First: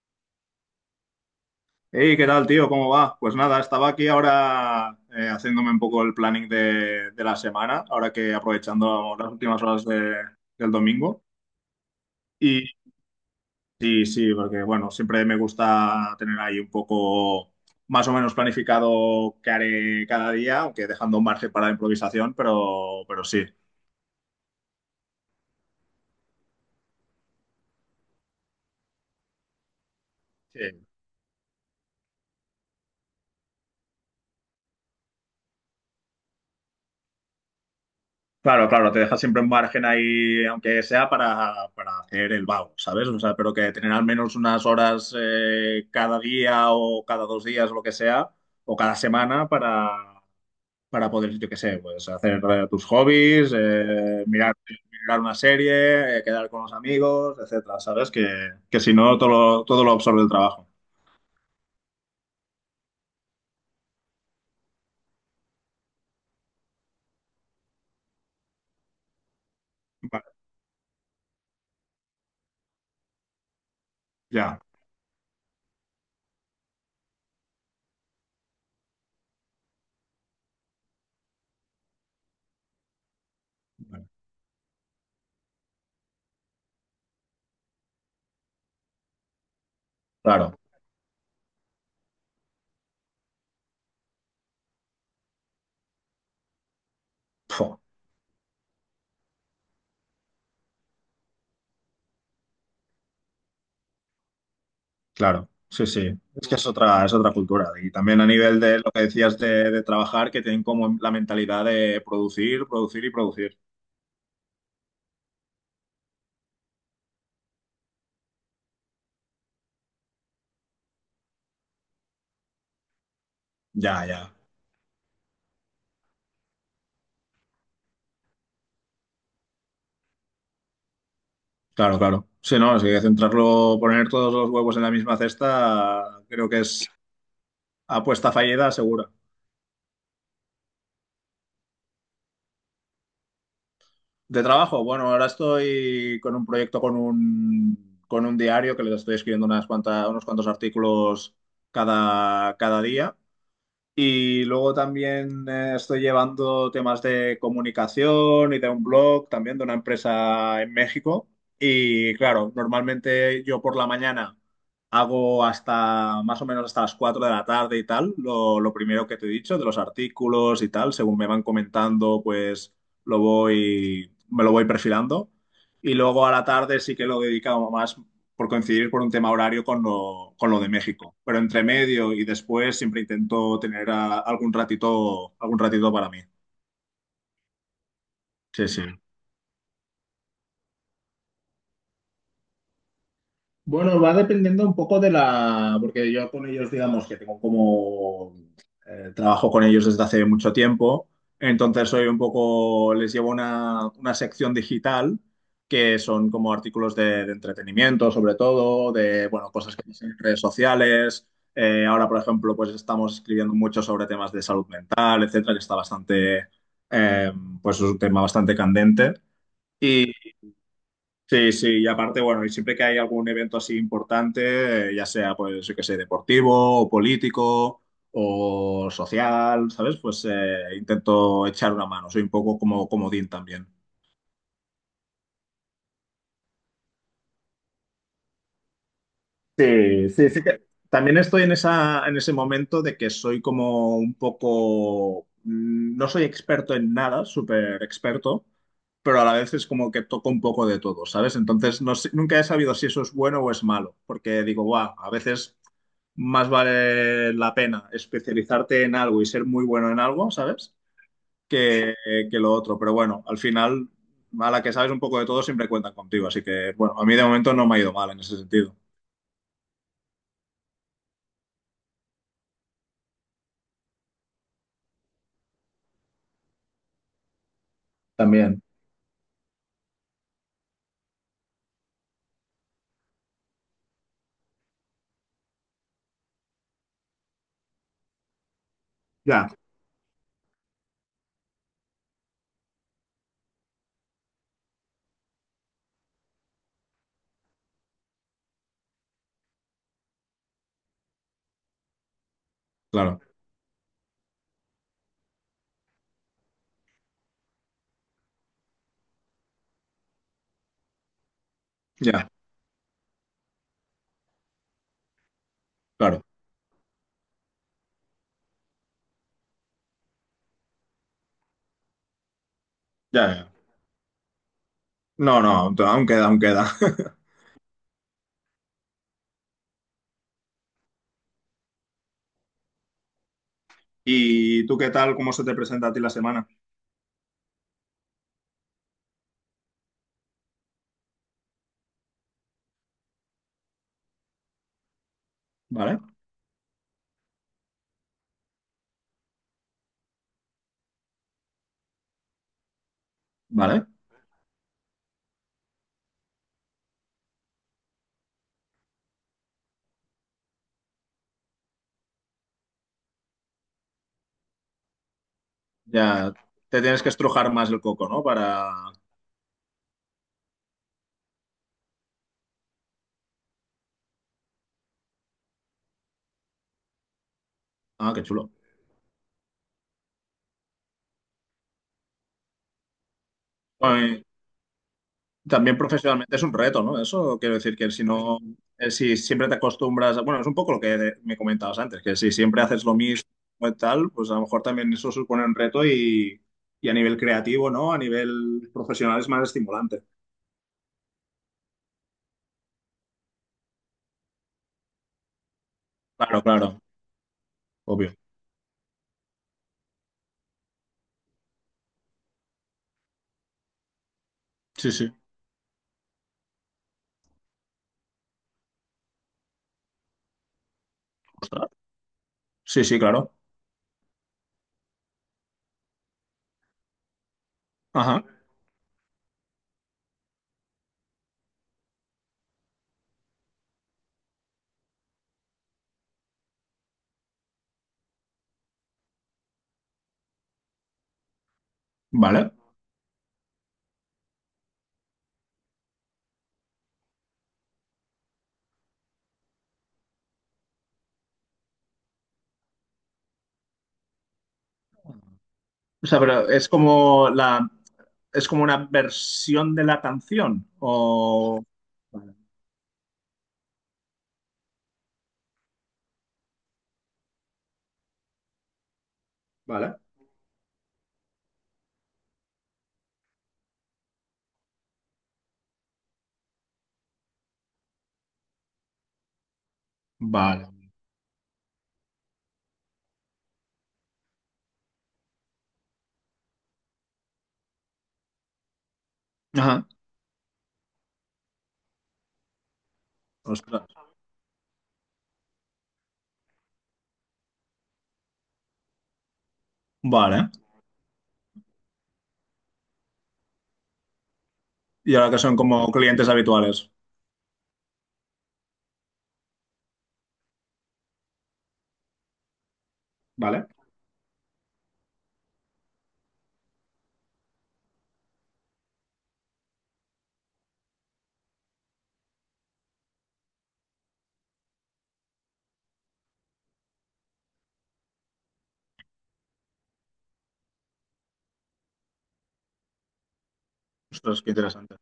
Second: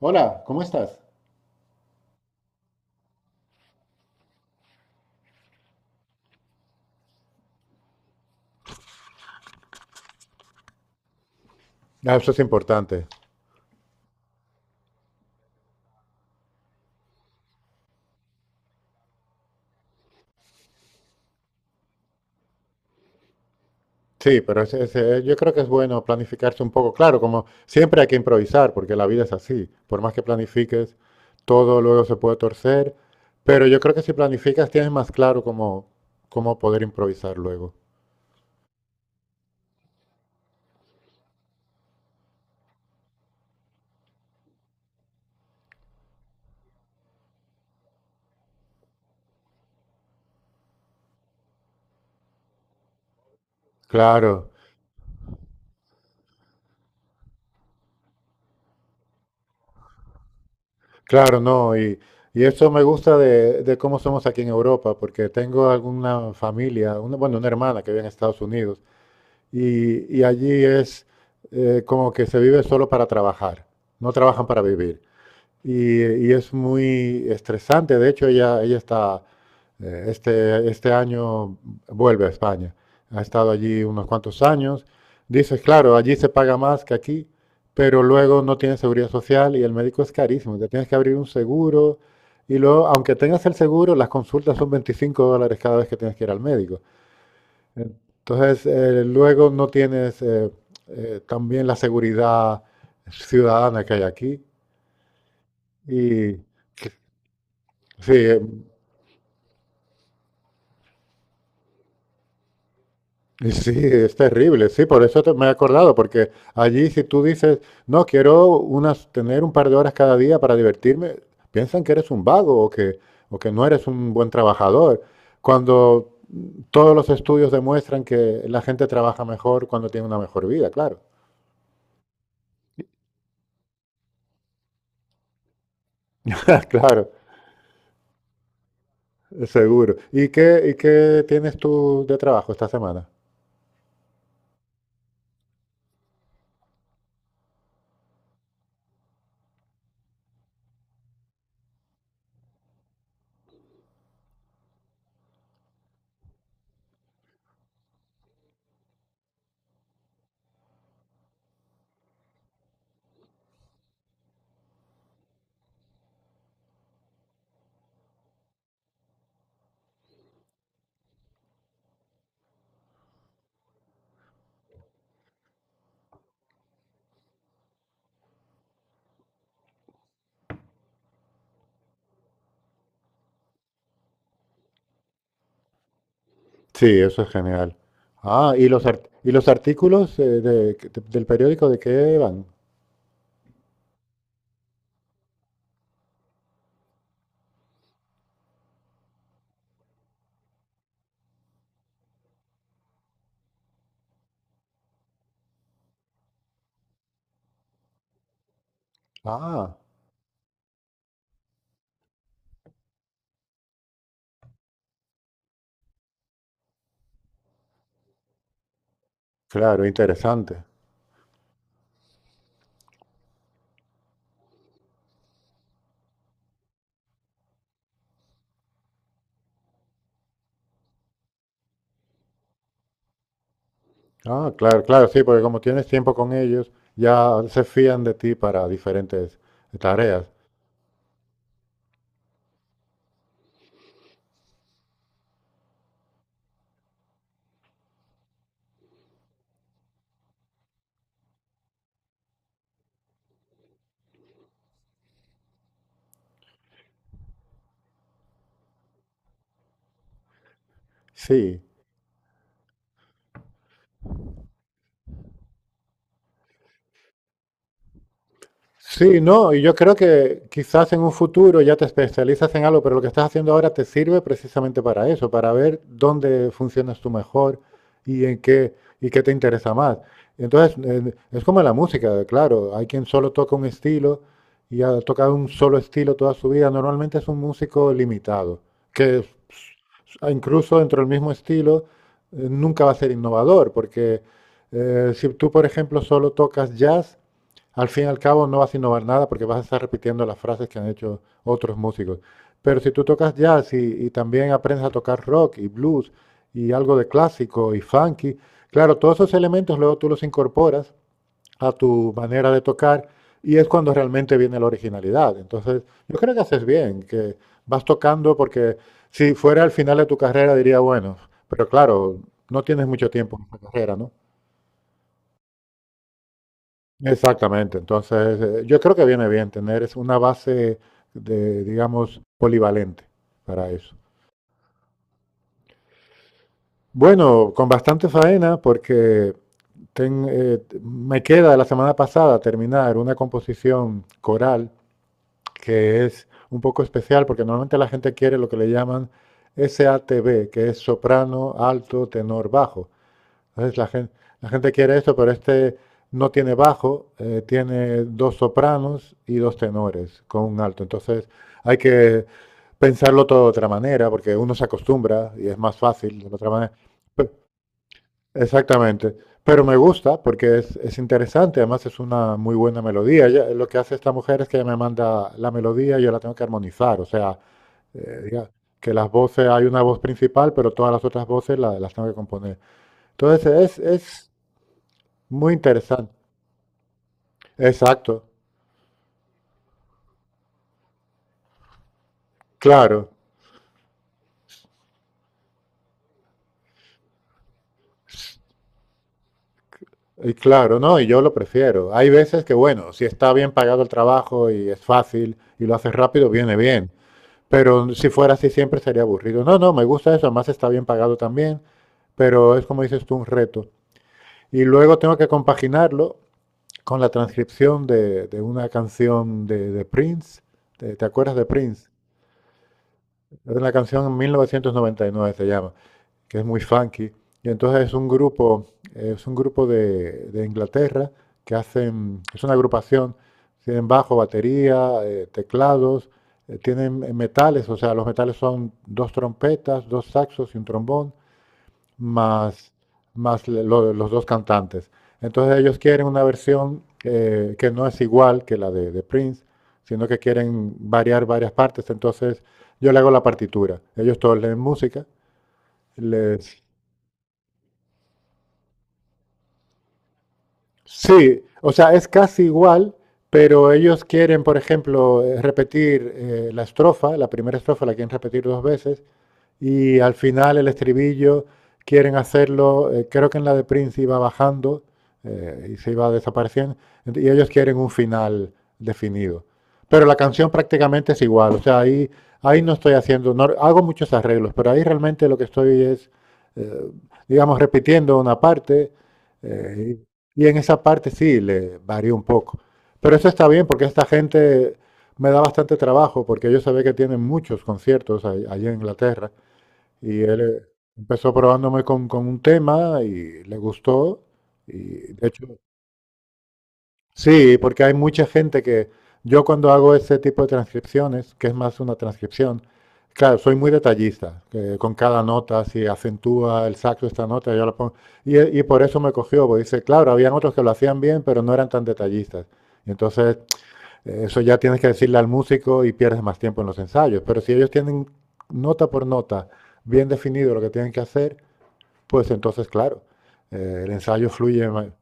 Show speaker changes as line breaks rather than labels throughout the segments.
Hola, ¿cómo estás?
Hey, ¿qué tal, tío? ¿Cómo va? Pues nada, estaba aquí ahora haciéndome un poco el planning de la semana, ahora que aprovechando las últimas horas del domingo.
Ah, eso es
Y
importante.
sí, sí, porque bueno, siempre me gusta tener ahí un poco más o menos planificado qué haré cada día, aunque dejando un margen para la improvisación, pero sí.
Sí, pero yo creo que es bueno planificarse un poco. Claro, como siempre hay que improvisar, porque la vida es así. Por más que
Sí.
planifiques, todo luego se puede torcer. Pero yo creo que si planificas tienes más claro cómo, cómo poder improvisar luego.
Claro, claro, te deja siempre un margen ahí, aunque sea para hacer el vago, ¿sabes? O sea, pero que tener al menos unas horas cada día o cada dos días, lo que sea, o cada semana para poder, yo qué sé, pues hacer tus hobbies,
Claro,
mirar una serie, quedar con los amigos, etcétera, ¿sabes? Que si no, todo lo absorbe el trabajo.
claro, no. Y eso me gusta de cómo somos aquí en Europa, porque tengo alguna familia, una, bueno, una hermana que vive en Estados Unidos. Y, y
Vale,
allí es, como que se vive solo para trabajar, no trabajan
ya,
para vivir. Y, y es muy estresante, de hecho ella está, este año vuelve a España, ha estado allí unos
vale,
cuantos años, dice, claro, allí se paga más que aquí, pero luego no tienes seguridad social y el médico es
claro.
carísimo, te tienes que abrir un seguro y luego, aunque tengas el seguro, las consultas son $25 cada vez que tienes que ir al médico.
Pf.
Entonces, luego no tienes, también, la seguridad ciudadana que hay aquí.
Claro, sí, sí.
Y
Es que es es otra cultura. Y
sí,
también a
eh,
nivel de lo que decías de trabajar, que tienen como la mentalidad de producir, producir y
y
producir.
sí, es terrible. Sí, por eso me he acordado, porque allí si tú dices, no, quiero unas, tener un par de horas cada día para divertirme, piensan que eres un vago o que no eres
Ya,
un buen
ya.
trabajador. Cuando todos los estudios demuestran que la gente trabaja mejor cuando tiene una mejor vida, claro.
Claro, claro. Sí, no, si centrarlo, poner todos los huevos en la misma cesta, creo que es
Claro.
apuesta fallida segura.
Seguro. Y qué tienes tú de trabajo esta semana?
De trabajo, bueno, ahora estoy con un proyecto con un diario que les estoy escribiendo unas cuantas, unos cuantos artículos cada día. Y luego también estoy llevando temas de comunicación y de un blog también de una empresa en México. Y claro, normalmente yo por la mañana hago hasta más o menos hasta las 4 de la tarde y tal, lo primero que te he dicho, de los artículos y tal, según me van comentando, pues me lo voy perfilando. Y luego a la tarde sí que lo dedicamos más, por coincidir por un tema horario con lo de México. Pero entre medio y después siempre intento tener algún algún ratito para mí.
Sí, eso es genial. Ah, ¿y
Sí, sí.
los, y los artículos, del periódico, de qué van?
Bueno, va dependiendo un poco de la, porque yo con ellos, digamos que tengo como, trabajo con ellos desde hace mucho tiempo, entonces soy un poco, les llevo una sección digital que son como artículos de entretenimiento, sobre todo, de, bueno,
Ah,
cosas que pasan en redes sociales. Ahora, por ejemplo, pues estamos escribiendo mucho sobre temas de salud mental, etcétera, que está eh, pues es un tema bastante candente.
claro, interesante.
Sí, sí, y aparte, bueno, y siempre que hay algún evento así importante, ya sea, pues, yo qué sé, deportivo o político o social, ¿sabes? Pues intento echar una mano, soy un poco como comodín también.
Ah, claro, claro, sí, porque como tienes tiempo con ellos, ya se fían de ti para diferentes
Sí,
tareas.
sí, sí que también estoy en esa, en ese momento de que soy como un poco, mm, no soy experto en nada, súper experto, pero a la vez es como que toco un poco de todo, ¿sabes? Entonces nunca he sabido si eso es bueno o es malo, porque digo, guau, a veces más vale la pena especializarte en algo y ser muy bueno en algo, ¿sabes?
Sí.
Que, que lo otro, pero bueno, al final, a la que sabes un poco de todo siempre cuentan contigo, así que bueno, a mí de momento no me ha ido mal en ese sentido.
Sí, no, y yo creo que quizás en un futuro ya te especializas en algo, pero lo que estás haciendo ahora te sirve precisamente para eso, para ver dónde funcionas tú mejor y en
También.
qué y qué te interesa más. Entonces, es como la música, claro, hay quien solo toca un estilo y ha tocado un solo estilo toda su vida. Normalmente es un músico limitado, que
Ya.
incluso dentro del mismo estilo, nunca va a ser innovador, porque, si tú, por ejemplo, solo tocas jazz, al fin y al cabo no vas a innovar nada porque vas a estar repitiendo las frases que han hecho otros músicos. Pero si tú
Claro,
tocas jazz y también aprendes a tocar rock y blues y algo de clásico y funky, claro, todos esos elementos luego tú los incorporas a tu
ya,
manera de tocar y es cuando realmente viene la originalidad. Entonces, yo
claro,
creo que haces bien, que vas tocando porque si fuera al final de tu carrera diría, bueno, pero claro, no tienes mucho
ya,
tiempo en
ya.
esta carrera, ¿no?
No, no, aún queda, aún queda.
Exactamente. Entonces, yo creo que viene bien tener es una base de, digamos, polivalente para eso.
¿Y tú qué tal? ¿Cómo se te presenta a ti la semana?
Bueno, con bastante faena porque me queda de la semana pasada terminar una composición coral
Vale,
que es un poco especial porque normalmente la gente quiere lo que le llaman SATB, que es soprano, alto, tenor, bajo. Entonces la
vale.
gente, la gente quiere esto, pero este no tiene bajo, tiene dos sopranos y dos tenores con un alto. Entonces hay que pensarlo todo de otra manera, porque uno se acostumbra y es más fácil
Ya
de otra manera.
te tienes que
Pe-
estrujar más el coco, ¿no? Para...
Exactamente. Pero me gusta porque es interesante, además es una muy buena melodía. Lo que hace esta mujer es que ella me manda la melodía y yo la tengo que armonizar. O sea,
Ah,
eh,
qué
diga-
chulo.
que las voces, hay una voz principal, pero todas las otras voces las tengo que componer. Entonces
Bueno, y
es muy
también
interesante.
profesionalmente es un reto, ¿no? Eso quiero decir que si
Exacto.
no, si siempre te acostumbras, bueno, es un poco lo que me comentabas antes, que si siempre haces lo
Claro.
mismo y tal, pues a lo mejor también eso supone un y a nivel creativo, ¿no? A nivel profesional es más estimulante.
Y claro, no, y yo lo prefiero. Hay veces que, bueno, si está bien pagado el trabajo y es fácil y lo haces rápido,
Claro,
viene
claro,
bien. Pero si
obvio.
fuera así siempre sería aburrido. No, no, me gusta eso, además está bien pagado también, pero es como dices tú, un reto. Y
Sí,
luego
sí.
tengo que compaginarlo con la transcripción de una canción de Prince. ¿Te, te acuerdas de
Ostras.
Prince?
Sí, sí, claro.
Es una canción, en 1999 se llama, que es muy funky. Y entonces
Ajá.
es un grupo de Inglaterra que hacen, es una agrupación, tienen bajo, batería, teclados, tienen metales, o sea, los metales son dos trompetas, dos saxos y un trombón,
Vale.
más, más los dos cantantes. Entonces ellos quieren una versión, que no es igual que la de Prince, sino que quieren variar varias partes. Entonces yo le hago la partitura. Ellos todos leen música,
O sea, pero
les…
es como es como una versión de la canción.
Sí,
O.
o sea, es
Vale.
casi igual, pero ellos quieren, por ejemplo, repetir, la estrofa, la primera estrofa la quieren repetir dos veces, y
Vale.
al final el estribillo quieren hacerlo, creo que en la de Prince iba bajando, y se iba desapareciendo, y ellos quieren un final definido. Pero la canción
Vale.
prácticamente es igual, o sea, ahí, ahí no estoy haciendo, no, hago muchos arreglos, pero ahí realmente lo que estoy es, eh, digamos, repitiendo una parte,
Ajá.
eh, y en esa parte sí, le varío un poco. Pero eso está bien porque
Ostras.
esta gente me da bastante trabajo porque yo sabía que tienen muchos conciertos allí en Inglaterra y él,
Vale.
empezó probándome con un tema y le gustó. Y
Y
de
ahora que
hecho,
son como clientes habituales.
sí, porque hay mucha gente que yo cuando hago ese tipo de transcripciones, que es más una transcripción, claro, soy
Vale.
muy detallista, que con cada nota, si acentúa el saxo esta nota, yo la pongo. Y por eso me cogió, porque dice, claro, habían otros que lo hacían bien, pero no eran tan detallistas. Y entonces, eso ya tienes que decirle al músico y pierdes más tiempo en los ensayos. Pero si ellos tienen nota por nota bien definido lo que tienen que hacer, pues entonces, claro, el ensayo
Ostras, qué
fluye más.
interesante.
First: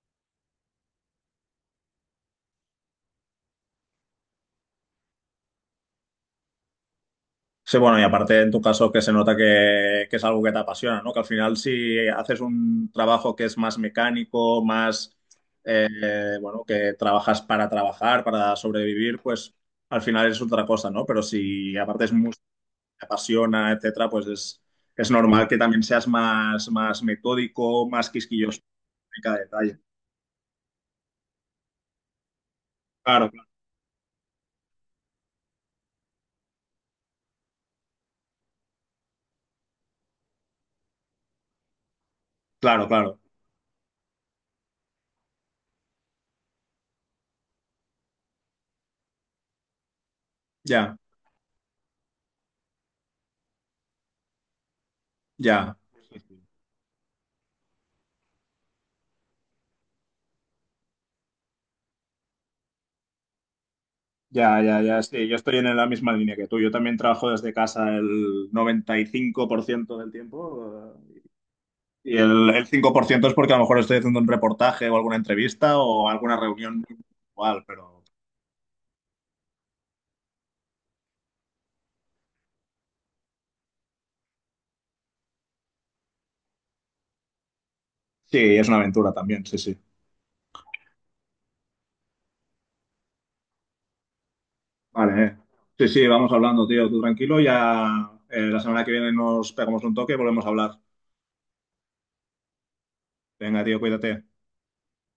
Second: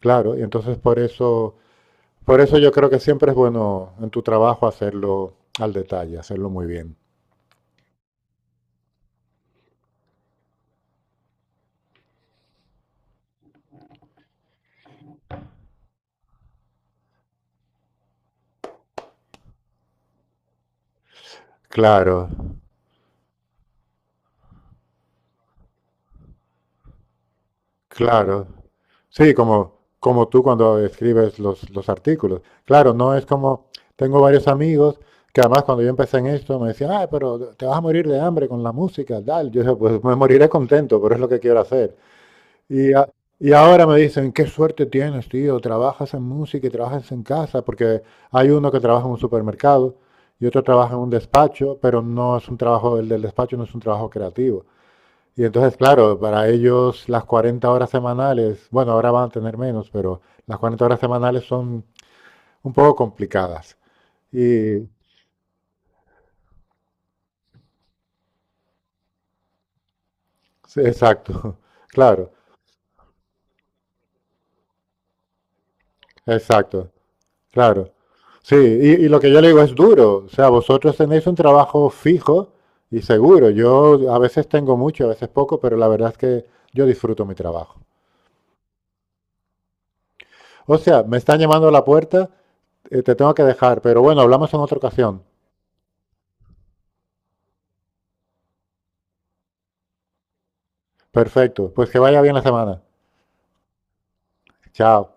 Claro, y entonces por eso yo creo que siempre es bueno en tu trabajo hacerlo al detalle, hacerlo muy bien.
Sí, bueno, y aparte en tu caso que se nota que es algo que te apasiona, ¿no? Que al final si haces un trabajo que es más mecánico, eh, bueno, que trabajas para trabajar, para sobrevivir, pues al final es otra cosa, ¿no? Pero si aparte es
Claro,
música, te apasiona, etcétera, pues es normal que también seas más, más metódico, más
claro.
quisquilloso en
Sí,
cada
como,
detalle.
como tú cuando escribes los artículos. Claro, no es
Claro, claro,
como, tengo varios amigos que además cuando yo empecé en esto me decían, ah, pero te vas a morir de hambre con la música, tal. Yo dije, pues me moriré contento, pero es lo que quiero hacer.
claro,
Y,
claro.
y ahora me dicen, qué suerte tienes, tío, trabajas en música y trabajas en casa, porque hay uno que trabaja en un supermercado y otro trabaja
Ya,
en un despacho, pero no es un trabajo, el del despacho no es un trabajo creativo. Y entonces,
ya.
claro, para ellos las 40 horas semanales, bueno, ahora van a tener menos, pero las 40 horas semanales son un poco complicadas.
Ya, ya,
Y,
ya, sí, yo estoy en la misma línea que tú. Yo también trabajo desde casa el 95% del
sí,
tiempo
exacto,
y
claro,
el 5% es porque a lo mejor estoy haciendo un reportaje o alguna entrevista o alguna reunión
exacto.
igual.
Claro.
Pero
Sí, y lo que yo le digo es duro. O sea, vosotros tenéis un trabajo fijo y seguro. Yo a veces tengo mucho, a veces poco, pero la verdad es que yo disfruto mi trabajo.
sí, es una aventura también, sí, sí.
O sea, me están llamando a la puerta, te tengo que dejar, pero bueno, hablamos en otra ocasión.
Vale, eh. Sí, sí, vamos hablando, tío, tú tranquilo, ya la semana que viene nos pegamos un toque y volvemos a hablar.
Perfecto, pues que vaya bien la semana.
Venga, tío, cuídate.
Chao.